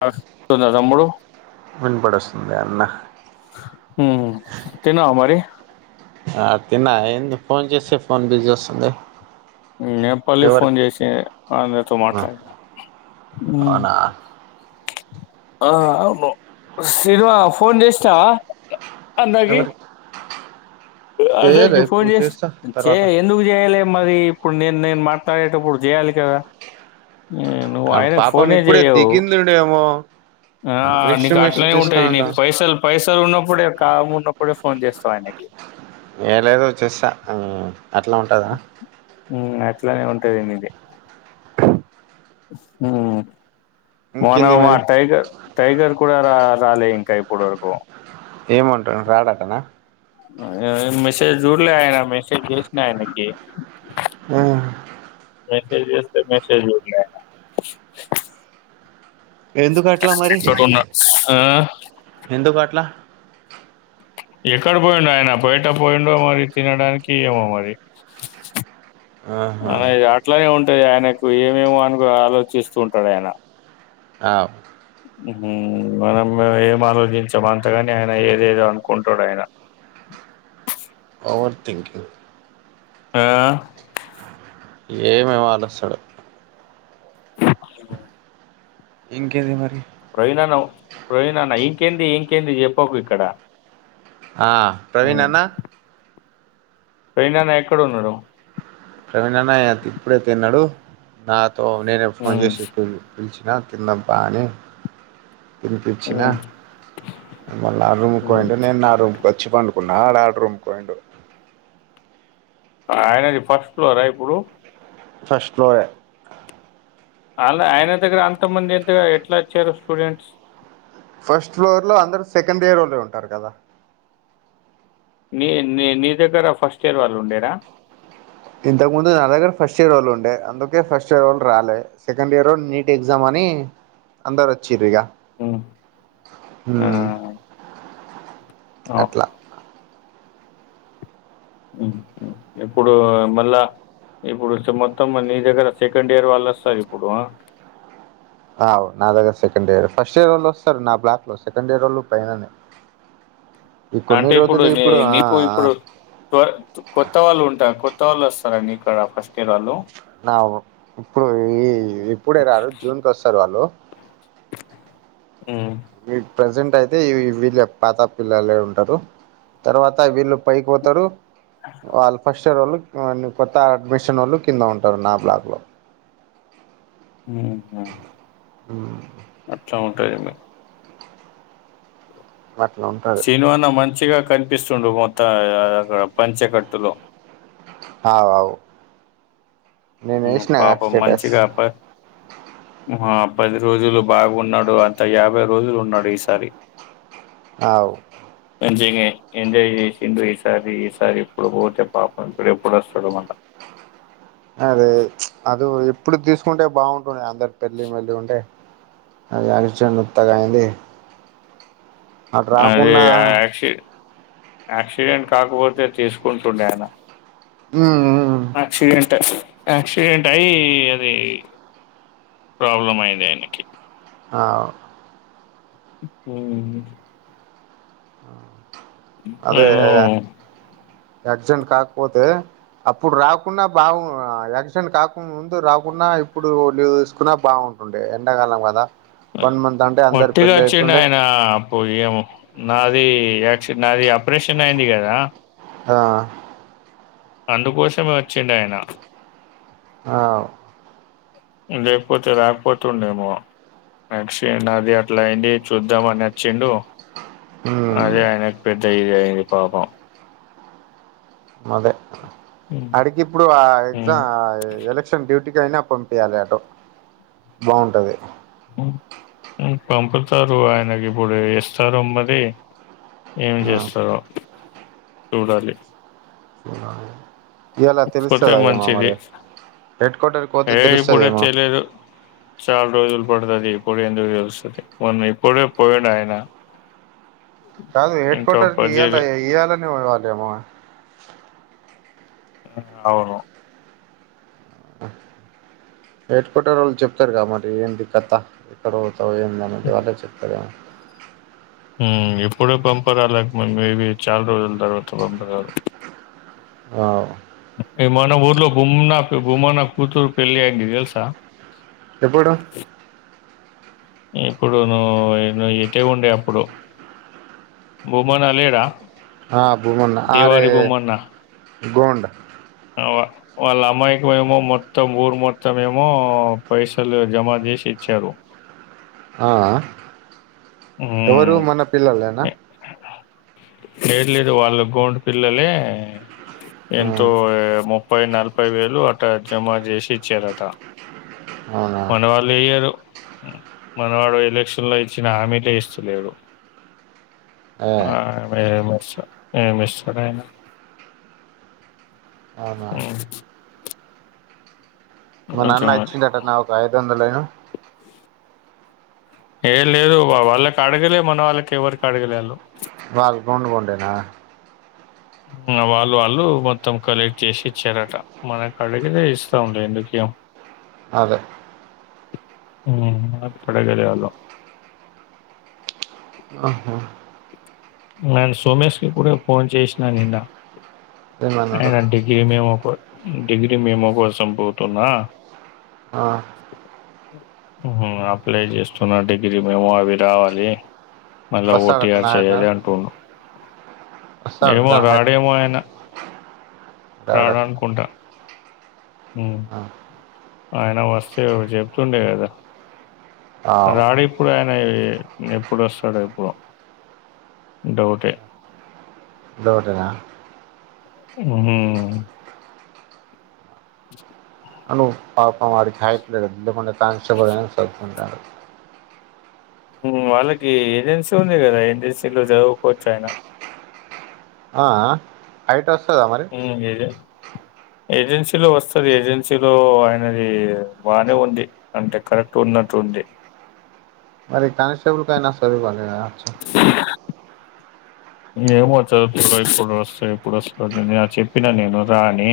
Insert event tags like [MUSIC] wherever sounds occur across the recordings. [UNINTELLIGIBLE] వినపడొస్తుంది అన్న ఉమ్ తిన్నావా మరి ఆ తిన్నా ఏంది ఫోన్ చేసే ఫోన్ బిజీ వస్తుంది నేన్ పళ్ళీ ఫోన్ ఎవరికి చేసి ఆమెతో ఆ మాట్లాడినా ఉమ్ అవునా ఆ అవును శివా ఫోన్ చేసినవా అన్న కి ఎవరికి అదే చేయలే ఇంగ ఫోన్ ఇప్పుడు చేస్ చేస్తా తర్వాత చే-చేయల ఎందుకు చేయలే మరి ఇప్పుడు నేను నేను మాట్లాడేటప్పుడు చేయాలి కదా ఉహూ నువ్వు ఆడు ఆయన పాపం ఫోనే ఇప్పుడే చెయవు దిగిందుడేమో ఆ రెస్ట్ నీకు మెస్ట్ అట్లనే ఉంటాయి నీకు తీసుకునింటాం పైసల్ పైసలు ఉన్నప్పుడే కామ్ ఉన్నప్పుడే ఫోన్ చేస్తావ్ ఆయనకి ఏ లేదు చేస్తా ఆ అట్లా ఉంటదా ఉమ్ అట్లనే ఉంటది నీది ఉమ్ మొన్న ఇంకేంది మా మరి టైగర్ టైగర్ కూడా రా రాలే ఇంకా ఇప్పుడు వరకు ఏమంటానాడు రాడంటన ఆ మెసేజ్ జూడలే అయన మేసేజ్ చేసిన ఆయనకి ఆహా మెసేజ్ చేస్తే మెసేజ్ చూడలే ఆయనా ఎందుకు అట్లా మరి ఆ ఎందుకు అట్లా ఎక్కడ పోయిండో ఆయన బయట పోయిండో మరి తినడానికి ఏమో మరి ఆహా అనా ఇగా ఆట్లనే ఉంట్ అంటే ఆయనకు ఏమేమో అని ఆలోచిస్తూ ఉంటాడు ఆయన ఆ ఉహ్మ్ మనం ఏం ఆలోచించాం అంతగాని ఆయన ఏదేదో అనుకుంటాడు ఆయన ఓవర్ థింకింగ్ ఆ ఏమేమి ఆలోస్తాడో అ ఇంకేంది మరి ప్రవీణ్ అన్న ప్రవీణ్న్న ఇంకేంది ఇంకేంది చెప్పకు ఇక్కడ ఆ ప్రవీణ్ అన్న ప్రవీనన్న ఎక్కడ ఉన్నాడు ప్రవీణ్ అన్నయ అంత ఇప్పుడే తిన్నాడు నా తో నేను ఫోన్ ఉమ్, చేసి ఇప్పు పిలిచినా తిన్న బానే తినిపించినా ఉమ్, మళ్ళీ నా ఉమ్. రూమ్కియింట నేను నా రూమ్కి వచ్చి పండు ప్పున్నాడు ఆడ్ రూంకి పోయిండు ఆయనది ఫస్ట్ ఫ్లోరా ఇప్పుడు ఫస్ట్ ఫ్లోర అలా ఆయన దగ్గర అంత మంది ఎంతగా ఎట్లా వచ్చారు స్టూడెంట్స్ ఫస్ట్ ఫ్లోర్ లో అందరూ సెకండ్ ఎర్లో ఉంటారు కదా నీ నీ నీ దగ్గర ఫస్ట్ ఇయర్ వాళ్ళు ఉండేరా ఇంతకు ముందు నా దగ్గర ఫస్ట్ ఇయర్ వాళ్ళు ఉండే అందుకే ఫస్ట్ ఇయర్ వాళ్ళు రాలేదు సెకండ్ ఇయర్ నీట్ ఎగ్జామ్ అని అందరు వచ్చ్ర ఇగ ఉమ్, హ ఆ, అట్లా అవునా ఇప్పుడు మళ్ళా ఇప్పుడు మొత్తం నీ దగ్గర సెకండ్ ఇయర్ వాళ్ళు వస్తారు ఇప్పుడు ఆవ్ నా దగ్గర సెకండ్ ఇయర్ ఫస్ట్ ఇయర్ వాళ్ళు వస్తారు నా బ్లాక్ లో సెకండ్ ఇయర్ వాళ్ళు పైననే ఈ కొన్ని అంటే ఇప్పుడు రోజులు నీ ఆ నీకు ఆ ఇప్పుడు కొత్త వాళ్ళు ఉంటా కొత్త వాళ్ళు వస్తారా నీకు ఇక్కడ ఫస్ట్ ఇయర్ వాళ్ళు నా ఇప్పుడు ఈ ఇప్పుడే రారు జూన్కి వస్తారు వాళ్ళు అ ప్రజెంట్ అయితే ఈ వీళ్ళ పాత పిల్లలే ఉంటారు తర్వాత వీళ్ళు పైకి పోతారు అల్ఫస్టర్ వాళ్ళు కొ అండి కొత్త అడ్మిషన్ వోళ్ళు కింద ఉంటారు నా బ్లాక్ లో హు మ్మ్ అట్లా ఉంట [UNINTELLIGIBLE] అట్లా ఉంటది సినిమాన మంచిగా కనిపిస్తుండు మొత్తం త అక్కడ పంచకట్టులో అవు అవు నేను వేసిన పాపం స్టేటస్ మంచిగా హుఅ పది రోజులు బాగున్నాడు అంత యాభై రోజులు ఉన్నాడు ఈసారి అవు ఎంజమె ఎంజాయ్ చేసిండడు ఈసారి ఈసారి ఇప్పుడు పోతే పాపం ఇప్పుడు ఎప్పుడు వస్తాడొ మల్ల అదే అదో చె ఇప్పుడు తీసుకుంటే బాగుంటుంది అందరు పెళ్లి మళ్ల్లి ఉంటే అది అరిచెను ఉత్తగా అయింది అటు అదే రాకుండా యాక్షడ్ యాక్సిడెంట్ కాకపోతే తీసుకుంటుండే ఆయన హుమ్మ్ ఆక్సిడెంట్ యాక్సిడెంట్ అయ్యి అది ప్రాబ్లం అయియంది ఆయనకి ఆ హు అదే [UNINTELLIGIBLE] యాక్సిడెంట్ కాకపోతే అప్పుడు రాకుండా బాగు యాక్సిడెంట్ కాకుండా ముందు రాకుండా ఇప్పుడు లీవ్ తీసుకున్నా బాగుంటుండే ఎండ కాలం కదా వన్ మంత్ అంటే అందరు వట్టిగా పెళ్ళి వచ్చిండ అయితుండే ఆయన పో ఏమే నాది నాది ఆపరేషన్ అయింది కదా ఆ అందుకోసమే వచ్చిండ ఆయన ఆవు లేకపోతే రకపోతుండేమో నెక్ట్ అది అట్లా అయింది చూద్దామ అని నచ్చిండు అదే ఉమ్ ఆయనకి పెద్ద ఇ ఇది అయింది పాపం అదే అడుగు ఇప్పుడు ఆ ఉమ్. ఎగ్జామ్ ఎలక్షన్ డ్యూటీ ఎనా పంపియాలి అటు బాగుంటది పంపుతారు ఆయనకి ఇప్పుడు ఇస్తారు మరి ఏం ఆ చేస్తారో చూడాలి అవున పోతే మంచిది హెడ్ క్వార్టర్కి పోతే ఏ ఇప్పుడే తెలుస్తదేమో చేయలేరూ చాలా రోజులు పడుతది ఇప్పుడే ఎందుకు తెలుస్తది మొన్న ఇప్పుడే పోయిండు ఆయన కాదు హెడ్ ఇంకా క్వార్టర్ కి పది ఇయాల ఇవ్యాలని ఇవ్వాలేమో అవును ఎట్ కొటర్ వాళ్ళు చెప్తారు కద మరి ఏంటి కథ ఏక్కడో తో ఏందనేది వాల్లె చెప్పారు హ్మ్ ఇప్పుడే పంపర్ అలక మేబీ చాల్ రోజుల తర్వాత పంపరారు అవ్ ఈ మన ఊర్లో గుమ్నా బుమనా కూతురు పెళ్లి అయింది తెల్సా ఎప్పుడు ఇప్పుడు నువ్వు ఇతే ఉండే అప్పుడు బూమన లేడా అ బుమన్నా అరె దేవారి భూమన్న గొండ వా వాళ్ళ అమ్మాయికి ఏమో మొత్తం ఊరు మొత్తం ఏమో పైసలు జమా చేసి ఇచ్చారు ఆ అ ఎవరు హ్మ్ మన పిల్లలేన లేదు లేదు వాళ్ళు గోండు పిల్లలె ఆ ఎంతో ఏమో ముప్పై నలభై వేయిలు అట జమా చేసి ఇచ్చారట అవునా మన వాళ్ళు ఇయ్యారు మనవాడు ఎలక్షన్ లో ఇచ్చిన హామీ చేస్తా లేడు ఏ ఆ మ [INAUDIBLE] సా ఎమ్ ఇస్తారో ఏమో అవునా మా నాన్న కొంచెం ఇచ్చిండట నా ఒక ఐదు వందలేనో ఏ లేదు వాళ్ళకి అడగలే మన వాళ్ళకి ఎవరికి అడగలే వాళ్ళు అంతేనా వాళ్ళు వాళ్ళు మొత్తం కలెక్ట్ చేసి ఇచ్చారట మన కాడికి ఇస్తాఎందుకు ఇయ్యం అదె హు మనకు కడగాలే వాళ్ళు అహా నేను సోమేష్ కి కూడా ఫోన్ చేసినా నిన్న ఏమన్నాడు అయనంటికి ఏమేమో కో డిగ్రీ మెమో కోసం పోతున్న ఆ [INAUDIBLE] ఉహు అప్లై చేస్తున్న డిగ్రీ మెమో అవి రావాలి మల్ల ఓటు వస్తాడట నా చేయాల హైదరాబాద్ పోను వస్తాడట ఏమో నా హైదరాబాద్ రాడేమో ఆయన రాడట రాడనుకుంటా ఉహు ఆయన వస్తే చెప్తుండే కదా ఆ అవ్ రాడిప్పుడు ఆయనే ఈ ఎప్పుడు ఒస్తాడు ఇపో డౌటే డౌటేనా ఉహు అను పాపం అడికి హయట్లే దా లేకుంటే తాతే బడైనా సా ఉంటారు వాళ్ళకి ఏజెన్సీ ఉంది కదా ఏజెన్సీలో చదువుకోవచ్చు ఆయన ఆహా హైటస్ అహు ఇదే ఏజెన్సీలో వస్తుంది ఏజెన్సీలో ఆయనది బాగానే ఉంది అంటే కరెక్ట్ ఉన్నట్టు ఉంది. మరి కనీటబలు కైనా సవిల అచ్చ ఏమ వచ్చదు చడు ఇప్పుడు వస్తంది ఇప్పుడు వస్తంది నను చెప్పినా నేను రాని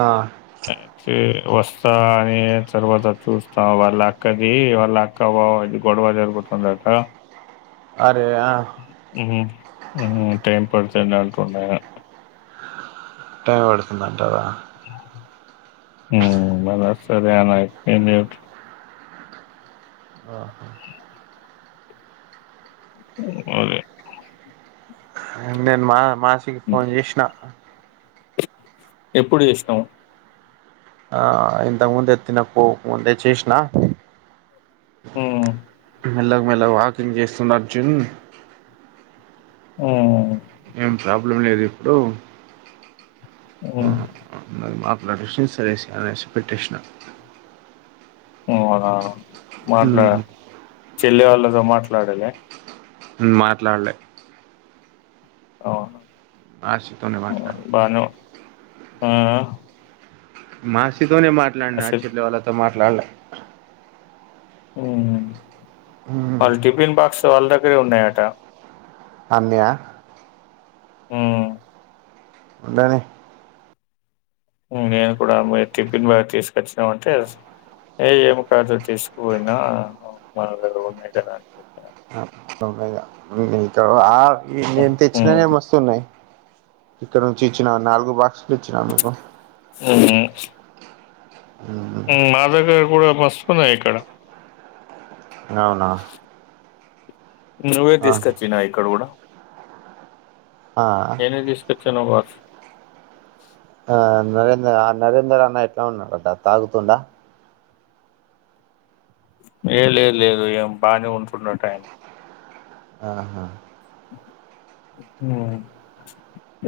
ఆ అే వస్తా అని తర్వాత చూస్తా వాళ్ళ అక్కది వాళ్ళు అక్కవా ఇది గొడవ జరుగుతుందిక్క అ అే టైం పడుతుంట ఉన్నా టైం పడుతుందంటదా హ మన సర అన అదే నేను మా మాసికి ఫోన్ చేసినా ఎప్పుడు ఇష్టాము ఆ ఇంతకు ముందె తినకు ముందే చేసిన ఆ మెల్లగా మెల్లగా వాకింగ్ చేస్తున్నారు అర్జున్ ఆ ఏం ప్రాబ్లం లేదు ఇప్పుడు అవును మాట్లాడే సరేసి అనేసి పెట్టేసిన ఆఓ హ చెల్లి వాళ్ళతో మాట్లాడాలి మాట్లాడలే ఆ అ చెతనేయవాట్లా ఆ మాస నే మాట్లాడి నా అసలు చెట్ల వాళ్లతో మాట్లా అలాళ ఆఓ మల్టీపన్ బక్ వాళ్ళ దగ్గరే ఉన్నాయట అంద్య ఆ ఎంటనే నేను కూడా మీ టిఫిన్ బాగా తీసుకొచ్చినా అంటే ఏ ఏమి కాదు తీసుకుపోయినా మా దగ్గర ఉన్నాయి కదా అని చెప్పిన. సమే ఆ ఈ నేను తెచ్చినా హ్మ్. ఏం వస్తున్నాయి. చక్కడ నుంచి ఇచ్చిన నాలుగు బాక్స్. నచ్చిన మీకు హ్మ్. ఉ మా దగ్గ కూడా మస్తుకున్నాయి ఇక్కడ అవునా నువ్వే ఆ తీసుకొచ్చిన ఇక్కడ కూడా ఆ ఏను తీస్త ధన్వాద్ ఆ నరేంద్ర ఆ నరేంద్ర అన్న ఎట్లా ఉన్నాడుట తాగుతుడా ఏ లేదు లేదు ఏం బాగా ఉంచున్నట్టు ఆయన ఆహా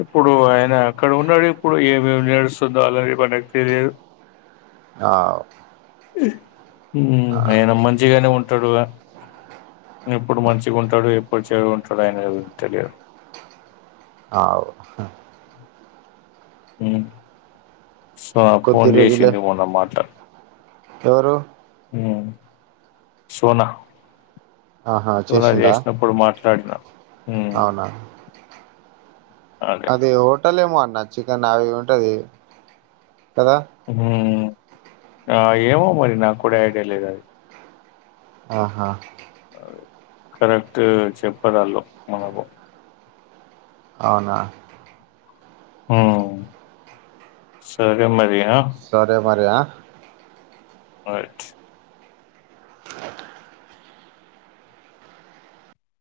ఇప్పుడు ఆయన అక్కడ ఉన్నాడు ఇప్పుడు ఏమేమి నడుస్తుందో అలా మనకి తెలియదు ఆ ఆ అయన మంచిగానే ఉంటాడుగా ఎప్పుడు మంచిగా ఉంటాడు ఎప్పుడు చెరు ఉంటాడు అయన తెలియదు ఆ అ కొద్ది ఫోన్ రోజులే చేసింది పోన్నమాట ఎవరు సోనా ఆహా చూన చేసిందా చేసినప్పుడు మాట్లా రాట్నా అవునా అదే హోటల్ ఏమాన్ నచ్చిక నావి ఉంటది కదా ఏమో మరి నాకు కూడా ఏడ లేదు అది ఆహా కరెక్ట్ చెప్పదళ్ళు మనకు అవునా హ సరే మరి ఆ సరే మరియా ఆట్